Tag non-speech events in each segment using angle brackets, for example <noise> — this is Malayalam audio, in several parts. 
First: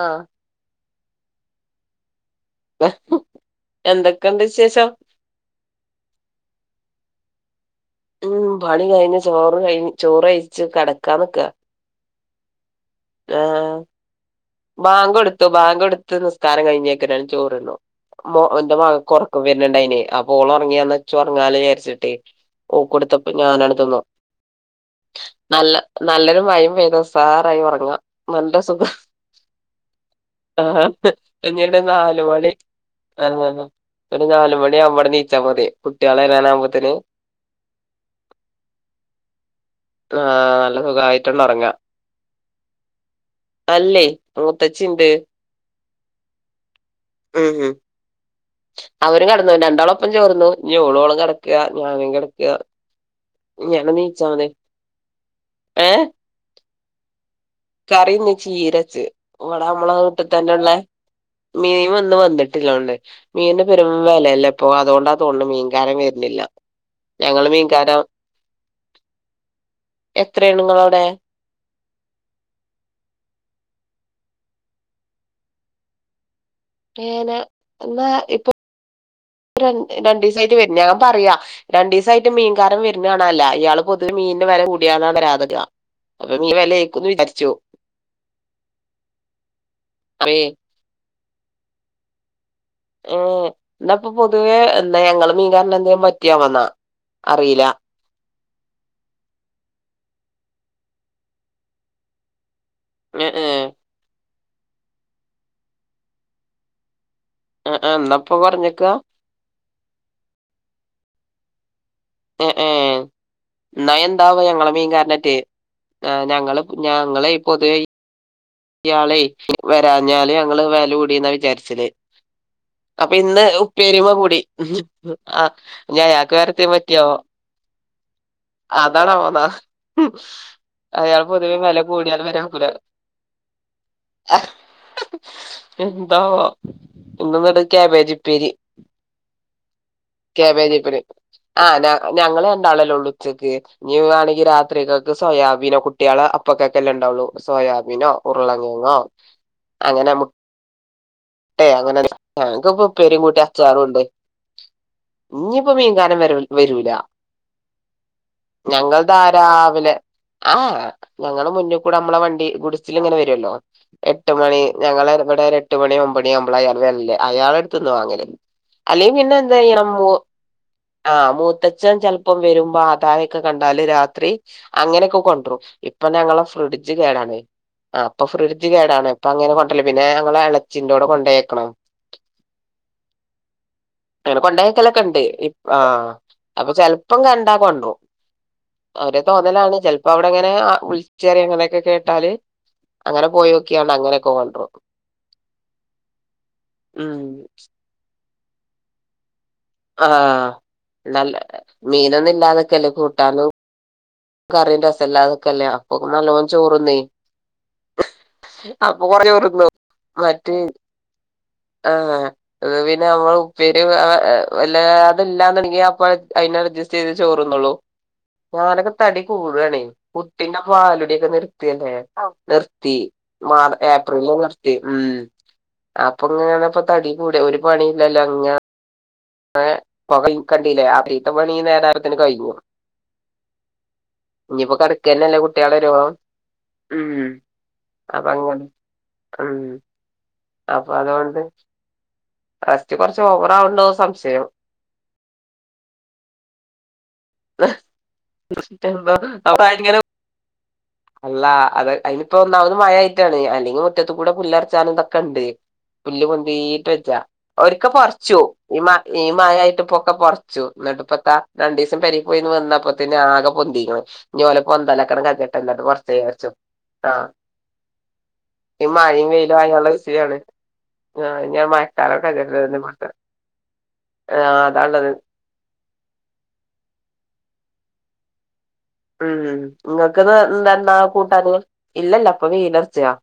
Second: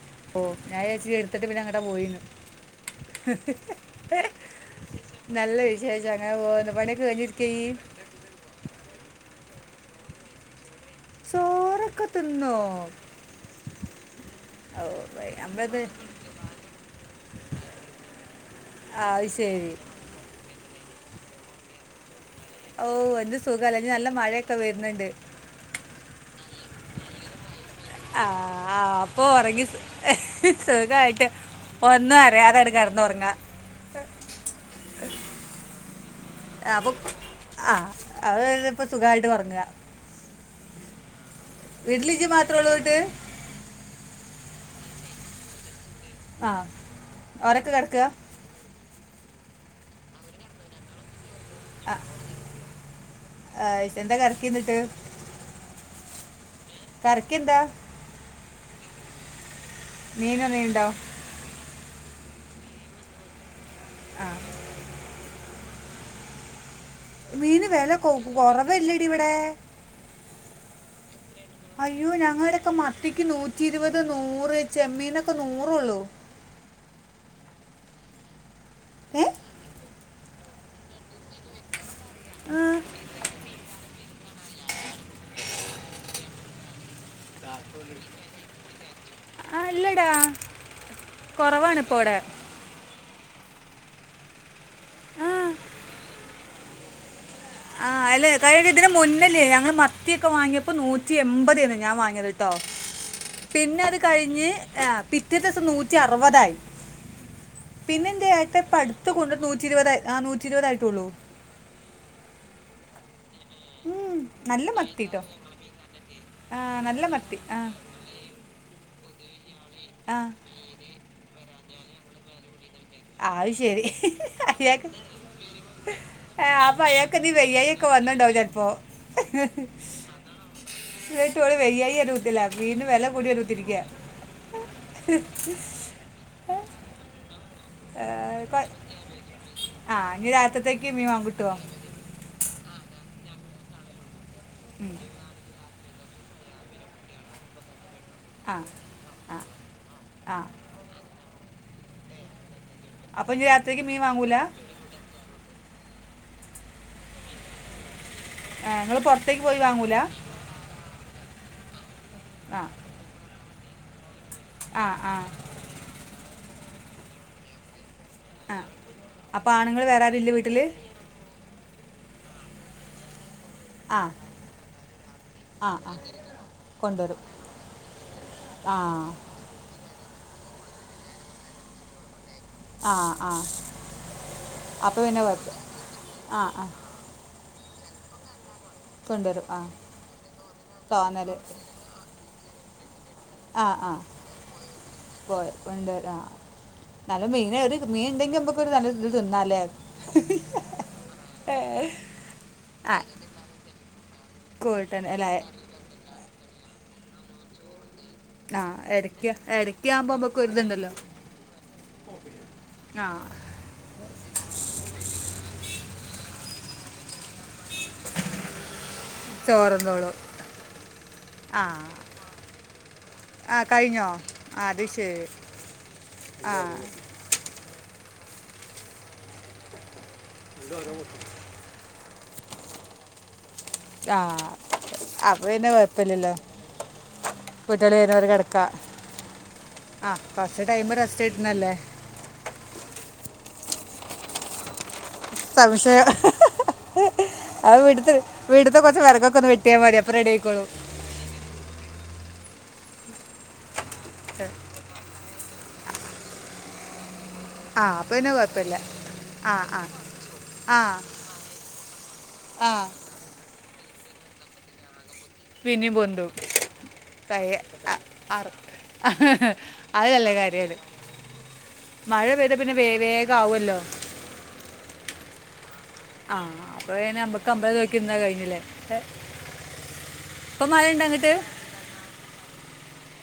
ആഹ് ഹൊ ഞാവിചാരിച്ച് ഇയ്യെട്ത്തിട്ട് പിന്നെങ്ങെട്ടാ പോയീന്ന് എന്തൊക്കെണ്ട് വിശേഷം നല്ല വിശേഷം അങ്ങനെ പോവ്ന്ന് പണിയൊക്കെ കഴിഞ്ഞിരിക്കായ്യ്? മ് പണി കഴിഞ്ഞ് ചോറ് കഴിഞ്ഞ് ചോറെയ്ച്ച് കടക്കാന്ന്ക്കാ ത്‌ന്നോ? ആഹ് വൈ- ബാകൊടുത്തു നമ്മളത് ബാങ്കൊട്ത്ത് നിസ്കാരം കഴിഞ്ഞേക്കെന്നാണ്ട് ചോറ്ന്നു മൊ ഇന്റെ ആ മകക്ക് അത് ഒർക്കം ശരി വെര്ണിണ്ടെയ്നേ അപ്പോ ഓളൊറങ്ങിയാന്നാ ഇച്ചൊർങ്ങാലോചാര്ച്ച്ട്ടെ ഓ ഓക്കൊടുത്തപ്പെ എന്ത് ഞാനാണ്ട് സുഖമല്ല ഇനി തിന്നു നല്ല മഴയൊക്കെ വരുന്നുണ്ട് നല്ല നല്ലൊരു മഴിം പെയ്ത ഉസ്സാറായി ഒറങ്ങാ ആഹ് നല്ല സുഖം ആഹ് ഓ ഒറങ്ങി സു ആഹ് സുഖായിട്ട് ഇഞ്ഞിടെ ഒന്നു നാല് മണി അറിയാതങ്ങട്ട് കടന്നൊറങ്ങാ ആഹ് ഒരു നാല് മണിയാവുമ്പങ്ങട്ട് നീച്ചാ മതിയെ കുട്ട്യാളെരാനാവുമ്പോത്തിന് ആഹ് അഹ് വെരെ പ്പം സുഖായിട്ടൊറങ്ങാ ആഹ് നല്ല സുഖായിട്ടണ്ടൊറങ്ങാ വീട്ടിലിജ് മാത്രൊള്ളൂ ന്ന്ട്ട്? അല്ലെയ് മൂത്തച്ചിണ്ട് ആഹ് ഉം ഓരൊക്കെ ഉം കെടക്കാ? അവരും കടന്നു രണ്ടാളൊപ്പം ചോറ്ന്നു ഇഞ്ഞ് ഓളോള് കട ക്കാ ഞാനും കടക്കാ ആ, ഞ്ഞങ്ങട്ട് എന്താ നീച്ചാ കറക്കി മതി എന്നിട്ട് ഏഹ് കറിക്കെന്താ? കറി ഇന്ന് ചീരച്ച് ഇവ്ടമ്മെളെ മീനൊന്നും വീട്ട്തന്നെള്ളേ ഉണ്ടോ മീൻ ഇന്ന് വന്നിട്ടില്ലോണ്ണ് മീന് പെരും വെലല്ലപ്പൊ അതോണ്ട തോ ന്ന്ണ് മീകാരൻ വെര്നില്ല മീന് വെല കൊ കൊറവല്ലടിവടെ? എത്രെണ്ങ്ങെളവ്ടെ? അയ്യോ ഞങ്ങടൊക്കെ മത്തിക്ക് നൂറ്റിരുപത്, നൂറ്, ചെമ്മീനൊക്കെ നൂറൊള്ളൂ ഏഹേ ന ഇന്നാ ഇപ്പൊ ഏ രണ്ട് രണ്ടീസായിട്ട് വര്ണ് ഞാ പറയാ രണ്ടീസായിട്ട് ആ, മീകാരം വെര്നാണാല്ല അയാള് പൊതുവെ മീനിന് വെല കൂടിയാലാണ് വരാതെ വെരാ അപ്പൊ മീന് വെലേക്കുന്ന് വിചാരിച്ചു ആഹ് അല്ലെടാ അപ്പേ കൊറവാണ്പ്പൊവടെ ഏഹേ ഇന്നപ്പൊ പൊതുവെ എന്താ ആ, ഞങ്ങളെ മീൻകാരന് എന്തേം പറ്റിയാവെന്നാ അറീല ആഹ് അല്ലേ കഴിഞ്ഞ ഇതിന് മുന്നല്ലേ ഞങ്ങള് മത്തിയൊക്കെ വാങ്ങിയപ്പോ നൂറ്റി എമ്പതേനു ഞാൻ വാങ്ങിയത്ട്ടോ ഏഹ് ഏഹ് പിന്നെ അത് കഴിഞ്ഞ് ആഹ് പിറ്റേത്ത്സം നൂറ്റി അറുപതായി ആ ആ പിന്നെന്റെ ഇന്നപ്പൊ ഏട്ടൻ കൊറഞ്ഞക്കാ പ്ടുത് കൊണ്ട് നൂറ്റി ഇരുപത ആഹ് നൂറ്റിരുപതായിട്ടുള്ളൂ. ഏ ഏ എന്നാ ഉം, എന്താവൊ നല്ല ഞങ്ങളെ മീൻ മത്തി കേട്ടോ കാരനറ്റി ആ, ഞങ്ങള് നല്ല ഞങ്ങള് മത്തി ആ പൊതുവേ. ഇയാളെ ആഹ് വരാഞ്ഞാല് ഞങ്ങള് വെല കൂടിന വിചാരിച്ചല്. അപ്പൊ ഇന്ന് ആയ്ശരി ഉപ്പേരിമ്മെ കൂടി അയാക്ക് ആഹ് ഇഞ്ഞ് അയാക്ക് വേറെ എത്തേം പറ്റിയാവോ ആഹ്അപ്പയാക്കെന്തേലും വയ്യാ. ഒക്കെ വന്ണ്ടാവും ചെലപ്പോ. അതാണാവോന്നാ അയാള് പൊതുവെ ന്ന്ട്ടോല് വെല വയ്യായൊന്നും കൂടിയാലും വിട്ടില വരാക്കൂല മീൻ ന് വെലകൂടിത്തിരക്ക. എന്താ ഇന്ന് ബട കേബേജ്പ്പേരി. ആ ഇനി രാത്രിത്തേക്ക് കേബേജ്പേരി മീൻ വാങ്ങിട്ടുവോ ആഹ് ഞങ്ങൾ രണ്ടാളല്ലേള്ളൂ ഉച്ചക്ക് നീ വാണെങ്കി ഉം. രാത്രികക്ക് സോയാബീനോ കു കുട്ട്യേള് അപ്പൊക്കൊക്കെല്ല ണ്ടാവുള്ളു സോയാബീനോ ആ ഉർളങ്കേങ്ങോ ആ അങ്ങനെ. ആ ഏ അങ്ങനെ ഞങ്ങക്കിപ്പ പ്പേരും കൂട്ടി അച്ചാറുണ്ട്. ക്കൂലാ. ഞ്ഞിപ്പോ മീൻകാരം വരൂല. നിങ്ങൾ ഞങ്ങൾതാ പുറത്തേക്ക് പോയി വാങ്ങൂല രാവിലെ. ആഹ് ഞങ്ങള് മുന്നികൂടെ നമ്മളെ വണ്ടി ആ ഗുട്സിൽങ്ങനെ വരുല്ലോ. എട്ട് മണി ആ ആ ഞങ്ങളെവിടെ ഒരു എട്ട് മണി ഒമ്പണി അമുമ്പളയാള് വരല് അയാളടുത്ത്ന്ന വാങ്ങല്. അല്ലെപിന്നെ എന്തിയണം. വേറാരുല്ലേ വീട്ടില്. ആഹ് മൂത്തച്ഛൻ ചിലപ്പം വരുമ്പോ അതായ. കണ്ടാല് ആ രാത്രി അങ്ങനെക്കെ കൊന്റും ആ ആ ഇപ്പൊ ഞങ്ങളെ ഫ്രിഡ്ജ് കൊണ്ടുവരും കേടാണ്. ആ്പ്പൊ ഫ്രിഡ്ജ് ആ കേടാണ് ഇപ്പൊ അങ്ങനെ കൊന്റല്ല പിന്നെ ഞങ്ങളെ അളച്ചിന്റെോടെ കൊണ്ടേക്കണം. ആഹ് ആഹ് ലൊക്കെണ്ട് ഇ ആ അപ്പൊ ചെലപ്പം കണ്ടാകൊന്റും. അവരെ കൊണ്ടുവരും ആ തോന്നലാണ് ചെലപ്പോ അവിടെങ്ങനെ തോന്നൽ വിളിച്ചറി അങ്ങനെക്കെ കേട്ടാല്. അങ്ങനെ ആഹ് പോയോക്കിയാണ് ആഹ് അങ്ങനെയൊക്കെ കൊണ്ടരും പോൺണ്ട് ആഹ് ഉം നല്ല മീന. മീണ്ടെങ്കിമക് നല്ല ഒര്ത് തിന്നാലേ. ആഹ് നല്ല മീനൊന്നും ഇല്ലാതക്കല്ലേ ആ കൂട്ടാനും. കറീം കൂട്ടൻ അല്ല രസല്ലാതൊക്കെല്ലേ അപ്പൊ നല്ലോം ചോറ്ന്നെയ്. ആ അപ്പൊ കൊറേ ഇടയ്ക്ക് ചോറ്ന്നും ഇടയ്ക്ക് ആകുമ്പോൾ നമുക്ക് ഒരു മറ്റേ. ഇതുണ്ടല്ലോ ആഹ് അത് പിന്നെ ആ നമ്മള്. പേര് വല്ലാതല്ലാന്ണ്ടെങ്കി അപ്പ അയിനഡ്ജസ്റ്റ് ചെയ്ത് ചോറുന്നോളും. <unintelligible> തടി കൂട്ണ് ചോറുന്നോളൂ കുട്ടിന്റെ പാലുടിഎക്കെ ആ നിർത്തിയല്ലേ നിർത്തി. ആ മാ കഴിഞ്ഞോ ഏപ്രില് ആ നിർത്തി അത് ഉം ശരി ആ അപ്പൊങ്ങനപ്പ തടി. കൂടെ ഒരു പണി ഇല്ലല്ലോ അങ്ങ. പകം കണ്ടില്ലേ ആഹ് പിത്ത പണി ഈ നേരായപ്പത്തിന് കഴിഞ്ഞു. ആ നിപ്പോ കടക്കന്നല്ലേ അപ്പോൾ പിന്നെ കുട്ടികള് വെരോളം. കുഴപ്പമില്ലല്ലോ ഉം കുട്ടികൾ വരുന്നവർ അതെന്നെ കിടക്കാം ഉം. <unintelligible> അപ്പൊ റെസ്റ്റ് അതോണ്ട് കിട്ടുന്നല്ലേ ലാസ്റ്റ് കുറച്ച് ഓവറാവണ്ടോ സംശയം. സംശയം അത് വീട്ടത്തെ കൊറച്ച് വിറ കൊക്കെ ഒന്ന് വെട്ടിയാ മതി അപ്പൊ റെഡി ആയിക്കോളു. അള്ളാ അത് അയിനിപ്പ ഒന്നാമത് മയായിട്ടാണ് അല്ലെങ്കി മുറ്റത്കൂടെ പുല്റച്ചാനും ഇതൊക്കെണ്ട്. പുല്ല് പൊന്തിട്ടെജാ. ആ ഒരിക്കെ അപ്പം പിന്നെ കൊറച്ചു കുഴപ്പമില്ല ഈ ആ ആ മഴായിട്ട് പ്പൊക്കെ കൊറച്ചു ആ ന്നിട്ട്പ്പത്താ. രണ്ടിസം പെരിക്കോയിന്ന് ആ വന്നപ്പോ തന്നെ ആകെ പൊന്തിക്കണ് ഞ്ഞിഓല പൊന്താലക്കണ് <unintelligible> പിന്നെയും പൊന്തു <unintelligible> ആഹ് കൈ അ- അറ ഈ മഴീം വെയിലും ആയാള്ള അത് നല്ല സ്ഥിതിയാണ്. കാര്യമാണ് ആഹ് ഞ്ഞി മഴ മയക്കാലൊക്കെ പെയ്ത കയിട്ടെ പിന്നെ ഇന്നിട്ട് വേ മാറ്റ വേഗം ആവുമല്ലോ ആ അതാല്ലത്. ആഹ് അപ്പൊപിന്നെ അബക്ക അമ്പത് രൂപക്ക് നിന്ന കഴിഞ്ഞില്ലേ ഏ, ഉം നിങ്ങൾക്ക്ന്ന് ഇപ്പം മഴ എന്തന്താ ഉണ്ട് അങ്ങോട്ട് കൂട്ടാന് ഇല്ലഅല്ല അപ്പൊ വെയിലൊറച്ചയാ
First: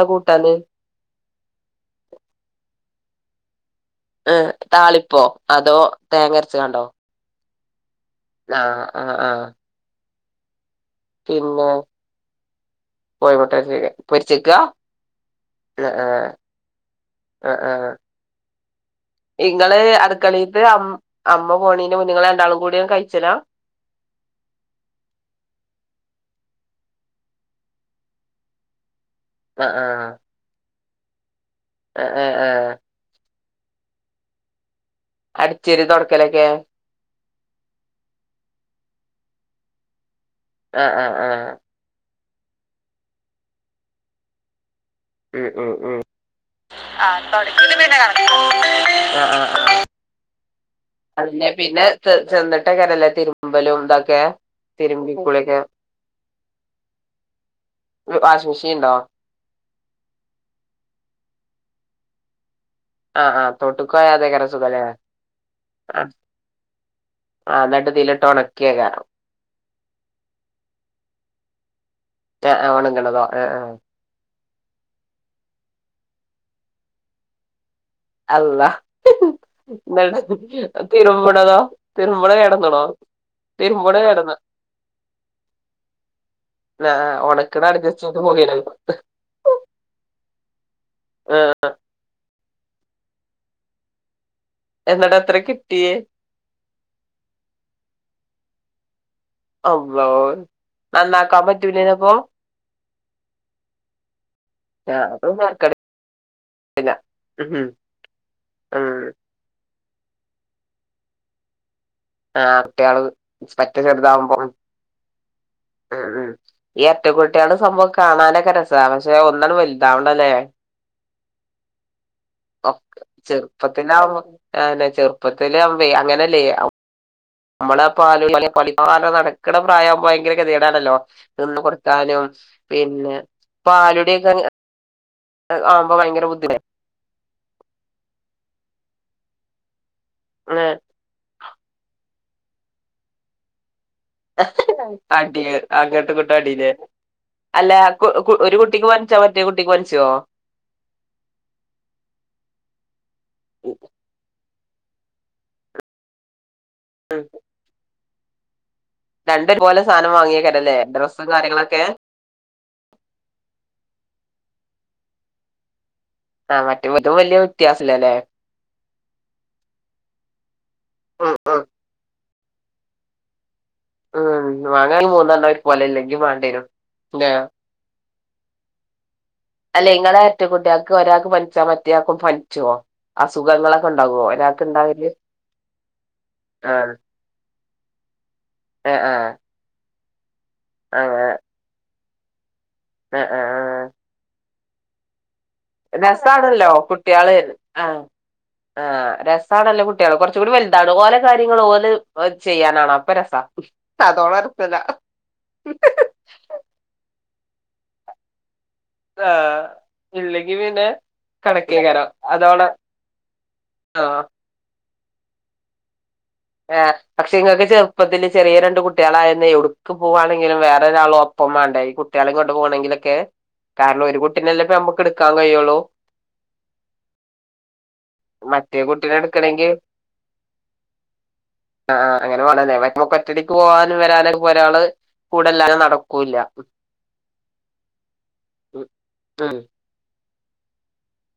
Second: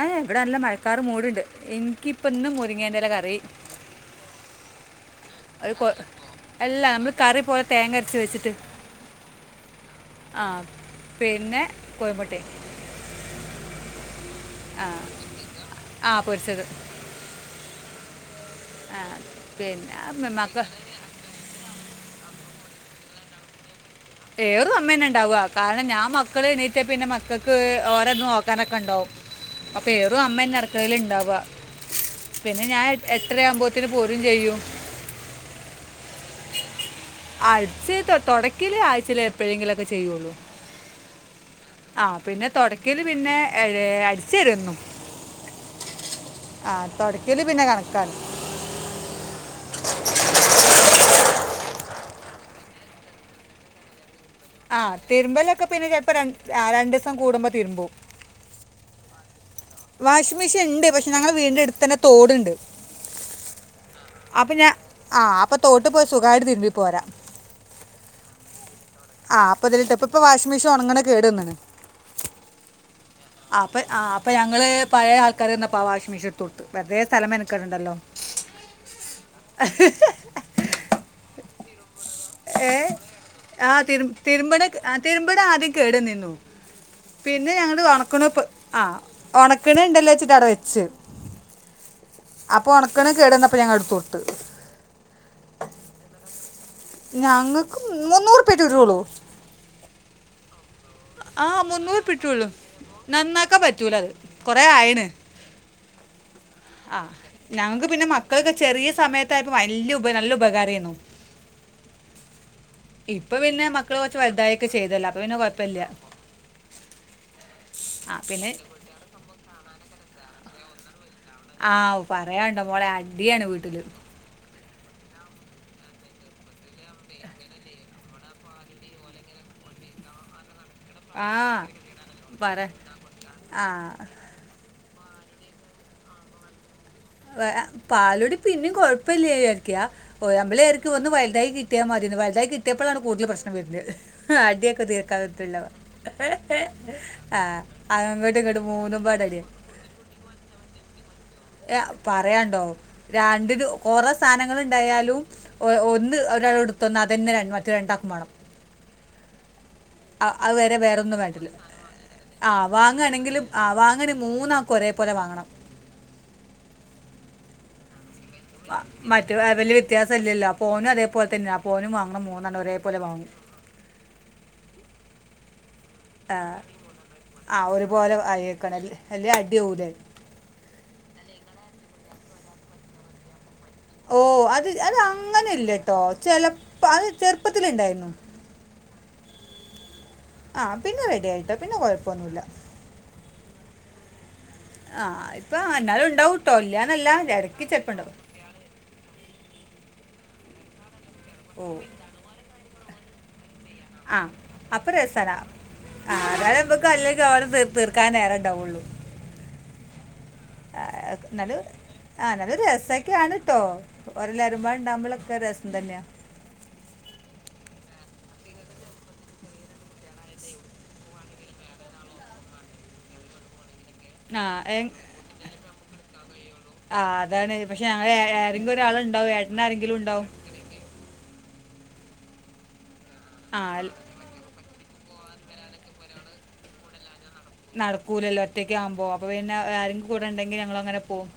ഏഹ് ഇവിടെ നല്ല മഴക്കാറ് മൂടിണ്ട് ഇനിക്കിപ്പ ഇന്ന് മുരിങ്ങേന്റയില കറി ഏഹ് താളിപ്പോ അത് അതോ കൊ തേങ്ങ അരച്ച്ങ്ങാണ്ടോ അല്ലാ നമ്മള് കറി പോലെ തേങ്ങ അരച്ച് വെച്ചിട്ട് ആഹ് ആഹ് ആഹ് ആഹ് പിന്നെ കോയിമുട്ടെയും കോയിമുട്ട ആഹ് ശെരി പൊരിച്ചേക്കാ മ് ആ ആഹ് പൊരിച്ചത് ആഹ് ആഹ് ആ ഇങ്ങള് പിന്നെ മ- അടുക്കളീത്ത് മക്ക അമ്മ പോണീന് മുന്നെ ഇങ്ങള് രണ്ടാളും കൂടി കഴിച്ചലാ എറും അമ്മന്നെ ഉണ്ടാവുവ കാരണം ഞാൻ മക്കള് എണീറ്റെ പിന്നെ മക്കൾക്ക് ഓരെ ഇത് നോക്കാനൊക്കെ ഒണ്ടാവും ആഹ് അപ്പൊ ആഹ് എറും അമ്മന്നെ അട്ക്കളയില് ഇണ്ടാവ ആഹ് ആഹ് പിന്നെ ആഹ് ഞാൻ എട്ടര ആവുമ്പോഴത്തിന് പോരും ചെയ്യും അടിചേരി തൊടക്കലൊക്കെ അടിച്ചേരി തൊ തൊടക്കില് ആഴ്ചൽേ എപ്പോഴെങ്കിലൊക്കെ ചെയ്യുള്ളൂ ആഹ് ആഹ് ആഹ് ആ പിന്നെ തുടക്കല് പിന്നെ ഏഴ് അടിച്ചാരും എന്നും ഉം ഉം ഉം ആഹ് തുടക്കിൽ തൊടയ്ക്കല് പിന്നെ കണക്കാണ് കണക്ക അതന്നെ പിന്നെ ത് ചെന്നിട്ടക്കാരല്ലേ തിരുമ്പലും ഇതൊക്കെ ആഹ് തിരുമ്പി കുളിയൊക്കെ തിരുമ്പലൊക്കെ പിന്നെ ചിലപ്പോ ര രണ്ടീസം കൂടുമ്പോ തിരുമ്പും വാഷിഗ്‌മിഷീൻ ഇണ്ടോ വാഷിംഗ് മെഷീൻ ഇണ്ട് പക്ഷെ ഞങ്ങളെ വീടിന്റെ അടുത്ത് തന്നെ തോടുണ്ട് ആഹ് ആഹ് തോട്ട്ക്ക് പോയ അതേക്കാരം അപ്പം ഞാൻ സുഖല്ലെ ആ അപ്പം തോട്ട് പോയി ആഹ് സുഖമായിട്ട് തിരുമ്പി പോരാം ആഹ് ഇന്നിട്ട് ഇതിലിട്ട് ഉണക്കി ഏക്കാരം ആഹ് അപ്പ ഇതിലിട്ട് ഇപ്പപ്പോ വാഷിമെഷൻ ഒണങ്ങ്ണെ കേട് വന്നിക്ക്ണ് ആഹ് ഒണങ്ങണതോ ആഹ് അപ്പ ആ അപ്പ ഞങ്ങള് പഴേ ആൾക്കാര് വന്നപ്പോ ആഹ് വാഷിംഗ് മെഷീൻ എടുത്ത് കൊടുത്ത് വെറുതെ സ്ഥലം മെനക്കെടണ്ടല്ലോ അള്ളാ എന്നട്ട് തിരുമ്പണതോ തിരുമ്പണ കേടന്ന്ണോ ആഹ് തിരു തിരുമ്പണ ആഹ് തിരുമ്പ്ണ ആദ്യം കേട് വന്നിന്നു ആ പിന്നെ ഒണക്ക്ണ ഞങ്ങള് അഡ്ജസ്റ്റ് ചെയ്ത് ഒണക്കാണോപ് പോകേനു ആ ഒണക്കിണ് ഇണ്ടില്ലോ വെച്ചിട്ട് അവടെ വെച്ച് ആഹ് അപ്പൊ ഒണക്ക്ണ കേടന്നപ്പോ ഞങ്ങൾ എടുത്തൊടുത്ത് എന്നിട്ട് എത്ര കിട്ടിയേ ഞങ്ങൾക്ക് മുന്നൂറുപ്പിയെറ്റെ കിട്ടീട്ടൊള്ളൂ അള്ളോ നന്നാക്കാൻ ആ പറ്റൂല്ലേന്ന് മുന്നൂറ് അപ്പൊ പിട്ടുള്ളൂ നന്നാക്കാൻ പറ്റൂല അത് കുറേ ആഹ് അപ്പൊ പിന്നെ തെരക്കേടില്ല ആഹ് ഞങ്ങൾക്ക് പിന്നെ മക്കൾ ഒക്കെ ഉം ചെറിയ സമയത്ത് തായിപ്പോ വല്യ ഉപ നല്ല ഉപകാരേന്നു ആ കുട്ട്യാള് ഇപ്പ പിന്നെ പറ്റെ മക്കള് കൊറച്ച് ചെറുതാവുമ്പോ വലുതായി ഒക്കെ ചെയ്തല്ലോ അപ്പൊ പിന്നെ കൊഴപ്പില്ല ഉം ഉം ഈ എരട്ടക്കുട്ട്യാള് സംഭവം കാണാനൊക്കെ രസാ പക്ഷെ ഒന്നണ്ട് വൽതാവണ്ടെല്ലേ ആ പറയാണ്ടോ മോളെ ഒക്ക് അടിയാണ് വീട്ടിൽ ചെറുപ്പത്തിലാമ്പൊ ആഹ് തന്നെ ചെറുപ്പത്തിലാമ്പേ അങ്ങനല്ലേ ഇമ്മള് ആ പാൽ <unintelligible> നടക്കണ പ്രായം ആമ്പോ ഭയങ്കര ഗതിേ കേടാണല്ലോ ആ നിന്ന് കൊടുത്താലും പറ പിന്നെ ആ പാലുകുടിക്കെ ആണെ ആമ്പോ ഭയങ്കര ബുദ്ധിമുട്ട് ല്ലേ അതെ പാലുടി പിന്നെയും കൊഴപ്പല്ല്യ വിചാരിക്കാ ഓ നമ്മളെവിയരിക്കും ഒന്ന് വൽതായി കിട്ടിമതിന്ന് വൽതായി കിട്ടിയപ്പളാണ് കൂടുതൽ പ്രശ്നം വരുന്നത് അടിയൊക്കെ അടി തീർക്കാത്തുള്ളവ അങ്ങോട്ടും ഇങ്ങോട്ടും അടില്ലേ ആഹ് അല്ല അതങ്ങോട്ടും ഒരു ഇങ്ങോട്ട് കുട്ടിക്ക് മൂന്നും പനിച്ചാ പാട അടിയ <unintelligible> ഏഹ് പറയാണ്ടോ രാണ്ടിനും കൊറെ സാനങ്ങള് ഇണ്ടായാലും ഓ ഒന്ന് ഒരാളെ ത്തോന്ന് അതന്നേ ര മറ്റേ രണ്ടാക്കും മാണം. രണ്ടൊരുപോലെ സാനം വാങ്ങേക്കാരല്ലേ വേറെ ഒന്നും ഡ്രസ്സും വേണ്ടില്ല കാര്യങ്ങളൊക്കെ? ആ വാങാണെങ്കില് ആ വാങ്ങാണേ മൂന്നാക്കും ഒരേ പോലെ വാങ്ങണം. ആഹ് മറ്റേ മറ്റോൻ വല്ല്യേ വ്യത്യാസല്ലാല്ലേ? ആഹ് മറ്റേ വല്ല്യ വ്യത്യാസംല്ലല്ലോ അപ്പോനും ഉം അതേപോലെതന്നേണ് ഉം അപ്പോനും വാങ്ങണം മൂന്നെണ്ണം ഒരേപോലെ വാങ്ങും. ഉം വാങ്ങാണെങ്കി മൂന്നെണ്ണം ഒരു പോലെന്നേ. ആഹ്, ആ ഒരുപോലെ വാങ്ങിയേക്കണല്ലേ അല്ലേ അടിയാവുല്ലേ? ര്ട്ട കുട്ടികൾക്ക് ഒരാക്ക് പനിച്ചാ മറ്റയാക്കും പനിച്ചോ? അസുഖങ്ങ ഓഹ്, അത് അത് അങ്ങനെല്ലട്ടോ ചെലപ്പൊ അത് ചെറുപ്പത്തില്ണ്ടായിര്ന്നു. അ ആഹ്. ആഹ് പിന്നെ റെഡിയായിട്ടോ പിന്നെ കൊഴപ്പൊന്നുല്ല. ആ ആഹ്. ആഹ് ആഹ് ഇപ്പൊ എന്നാലും ഉണ്ടാവൂട്ടൊ. രസാണല്ലോ ഇല്ലാന്നല്ല കുട്ട്യാള് എടക്ക് ആഹ് ചെലപ്പണ്ടാവും. ആഹ് രസാണല്ലോ കുട്ടിയേള്. കൊറച്ചും കൂടി വൽതാണം. ഓലെ കാര്യങ്ങള് ഓ ഓലെ ഓൽ ചെയ്യാനാവണം അപ്പരസാ അതോളം രസല്ല. ആഹ് അതായത് മ്മക്ക് തല്ലൊക്കെ അവടെ തീർ തീർക്കാനെ നേരെണ്ടാവൊള്ളു. ആഹ്. ഇല്ലെങ്കി പിന്നെ ആഹ് നല്ല കണക്കേക്കാരം ആ നല്ല അതോളം രസക്കാണ് ട്ടോ ആഹ് ഓരല്ലാരും ണ്ടാവുമ്പളൊക്കെ രസം തന്നെ ആഹ്, പക്ഷെ ഇങ്ങക്ക് ചെറുപ്പത്തില് ചെറിയേ രണ്ട് കുട്ടി ളായന്ന് എവ്ട്ക്ക് പോവാണെങ്കിലും വേറൊരാളോ ഒപ്പം വാണ്ടേ ഈ കുട്ടിയേളീം കൊണ്ട് പോണെങ്കിലൊക്കെ? <inaudible> കാരണം ഒരു ആ കുട്ടിനെല്ലേപ്പൊ ഏ- ഞമ്മക്ക് ഇട്ക്കാൻ കഴിയൊള്ളൂ? ആ അതാണ് പക്ഷെ ആ മറ്റേ കുട്ടിനെ ആരെങ്കിരാള്ണ്ടാവും എടുക്കണെങ്കി ഏട്ടനാരെങ്കിലും ഇണ്ടാവും. അ ആഹ് അങ്ങനെ വാണല്ലേ മ്മക്ക് ഒറ്റടിക്ക് ആ ല- പോവാനും വരാനൊക്കെ പ്പൊരാള് കൂടെല്ലാതെ നടക്കൂല്ല. നടക്കൂലല്ലോ ഉം ഒറ്റയ്ക്കാവുമ്പോ? അപ്പൊ ഉം പിന്നെ ആരെങ്കി കൂടെണ്ടെങ്കി ഞങ്ങളങ്ങനെ പോകും.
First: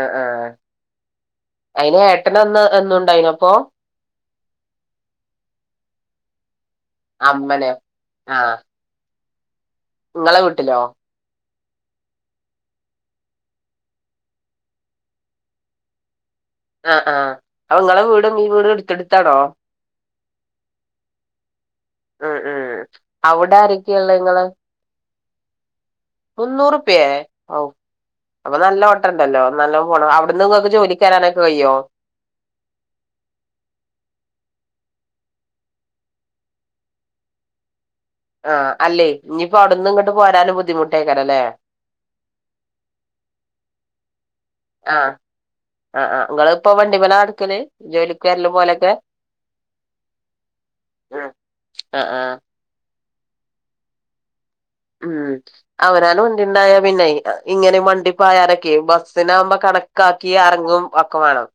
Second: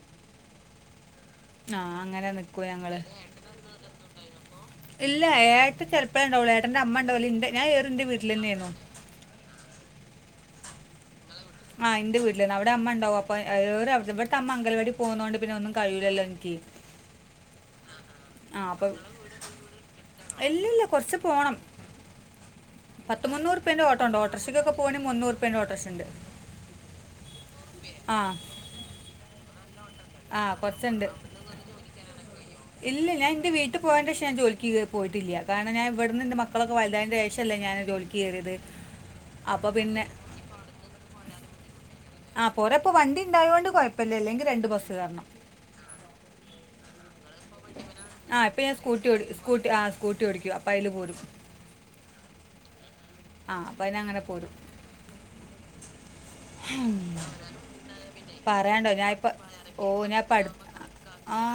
ആ ആഹ്. ആ അയ്ന് അങ്ങനെ ഏട്ടനന്ന് നിൽക്കും ഞങ്ങൾ എന്നുണ്ടായിനപ്പൊ? ഇല്ല ഏട്ട ചെലപ്പയേ ണ്ടാവൊള്ളൂ. ഏട്ടൻന്റെ അമ്മണ്ടാവല്ണ്ട്. ഞാൻ അമ്മനെ ഏറും ന്റെ വീട്ടിലെന്നേന്നു. ഇങ്ങള വീട്ടിലോ? ആഹ് എന്റെ വീട്ടില്ന്ന് അവിടെ അമ്മ ഉണ്ടാകും <unintelligible> ഇവിട്ത്തെ അമ്മ അംഗൽവാടി പോവുന്നോണ്ട് പിന്നെ ഒന്നും കഴിലല്ലോ ഇൻക്കി. ആ ആഹ് അപ്പൊ ഇങ്ങളെ വീടും ഈ വീടും എടുത്ത്ടുത്താണോ? ഇല്ലല്ല കൊറച്ച്പോണം. ഉം ഉം പത്ത് അവിടെ മുന്നൂറുപ്പിയേന്റെ ആരൊക്കെയാള്ളെ ഓട്ടോണ്ട്. ഇങ്ങള് ഓട്ടോർഷക്കൊക്കെ പോകാണി മുന്നൂറുപ്പിയെന്റെ ഓട്ടോർഷണ്ട്. മുന്നൂറുപ്പിയെ? ഔ അപ്പൊ നല്ല രണ്ടല്ലോ നല്ലോ പോണം. ആ അവ്ടുന്ന് ഇങ്ങക്ക് കുറച്ചുണ്ട് ജോലിക്കരാനൊക്കെ കയ്യോ? ഇല്ല ഞാന്റെ വീട്ടി പോയെന്റെഷം ഞാൻ ജോലിക്ക് കേ പോയിട്ടില്ല. കാരണം ഞാൻ ഇവിടുന്ന് ഇന്റെ മക്കളൊക്കെ വൽതായേന്റെ ശേഷല്ലേ ഞാന് ജോ ആഹ് അല്ലേയ് ഇനിപ്പോ അവിട്ന്ന്ങ്ങ്ട്ട് പോരാനും ബുദ്ധിമുട്ടേക്കാരല്ലേ? ആഹ് പോരാപ്പോ വണ്ടിണ്ടായോണ്ട് കൊഴപ്പല്ല. അല്ലെങ്കി രണ്ട് ബസ്സ് കേറണം. ആ ആഹ് ഇങ്ങളിപ്പൊ വണ്ടിമ്മലാ നടക്കല് ജോലിക്ക് ആ വരലും ഇപ്പൊ ഞാൻ പോവലൊക്കെ സ്കൂട്ടി ഓടിക്കും. സ്കൂട്ടി ആ സ്കൂട്ടി ഓടിക്കും. അപ്പയില് പോരും. അ ആഹ്. ആഹ് അപ്പയിലങ്ങനെ പോരും. ഉം അവനാന് വണ്ടിണ്ടായ പിന്നെയ് ഇങ്ങനെ ണ്ടിപ്പായാനൊക്കെ പറയാണ്ടോ ഞാൻ ഇപ്പം ബസ്സിനാകുമ്പോ ഓ ഞാൻ കണക്കാക്കി ഇപ്പം അടുത്ത എറങ്ങും ഒക്കെ ആ വാണം.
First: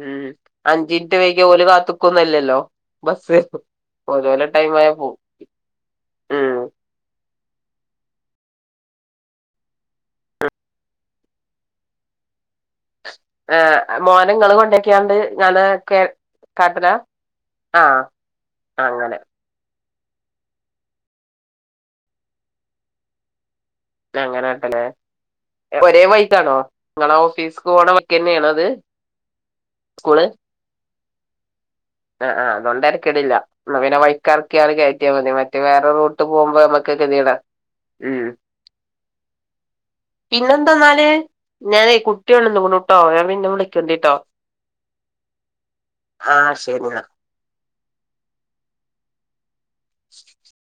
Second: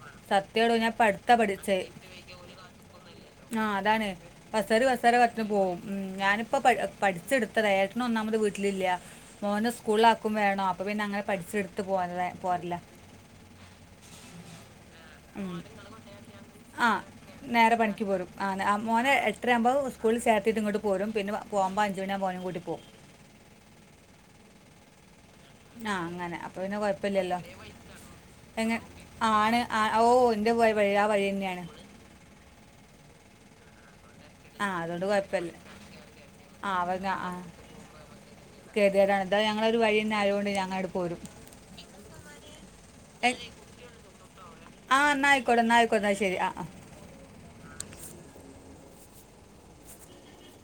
ഉം സത്യമാടോ ഞാൻ അഞ്ചിൻറ്റ് വൈകിയ ഓല് കാത്ത്ക്കൊന്നുല്ലല്ലോ ബസ് ആഹ് അതാണ്. ഓലോലെ ബസ്സാര് ടൈമായ ബസ്സാരെ പോവും പാട്ടിന് പോകും. ഉം ഞാനിപ്പോ ഉം പഠി പഠിച്ചെട്ത്തത് ഏട്ടനൊന്നാമത് വീട്ടിലില്ല മോനെ സ്കൂളിലാക്കുംവേണം അപ്പോപിന്നെ അങ്ങനെപഠിച്ചെട്ത്ത് പോര്ല് പോരല ആഹ് മോനെങ്ങൾകൊണ്ടേ റ്റിയാണ്ട് ഉം. ഞാന് കേ കാട്ടല ആ ആഹ് അങ്ങനെ ത്രര യാകുമ്പോ ഉസ്കുളിൽ ചേർത്തിട്ട് ഇങ്ങട്ട് പോരും പിന്നെപോക്മ്പോ അഞ്ച് മണിയകുമ്പോ ഓനിംകൂട്ടിപോവും ന്ന അങ്ങനാക്കലെ ആഹ് അങ്ങനെഅപ്പൊപിന്നെ കൊഴപ്പല്ലല്ലോ ഓഫീസ്ക്ക് പോണ വഴിക്കെന്നേണോ അത് എങ്ങ ആണ് അ ഓ സ്കൂള് ന്റെ വയ്യാവയ്യെന്നെണ്. ആഹ് ആഹ് അതോണ്ടെര്ക്കടില്ല. ന്നാ പിന്നെ ആ വൈക്കർക്കിയാണ്ട് അതുകൊണ്ട് കേറ്റിയാമതി കുഴപ്പമില്ല മറ്റേ വേറെ റൂട്ട് പോകുമ്പോ അമ്മക്ക് കെതിയേട ഉം ക്കെഗരായ എന്തായാ ഞങ്ങളൊരു വയിയെന്നെ ആയോണ്ട് ഞങ്ങാളട്പോരും. ഞാന് കുട്ടി ഒണന്ന്ക്കുണുട്ടോ ഞാൻ പിന്നെ വിളിക്കെണ്ടിട്ടോ. ആഹ് ന്നയ്ക്കോട്ടേ ന്നയ്ക്കോട്ടേ ന്നശെരി ആഹ് ശെരിന്നാ. <inaudible>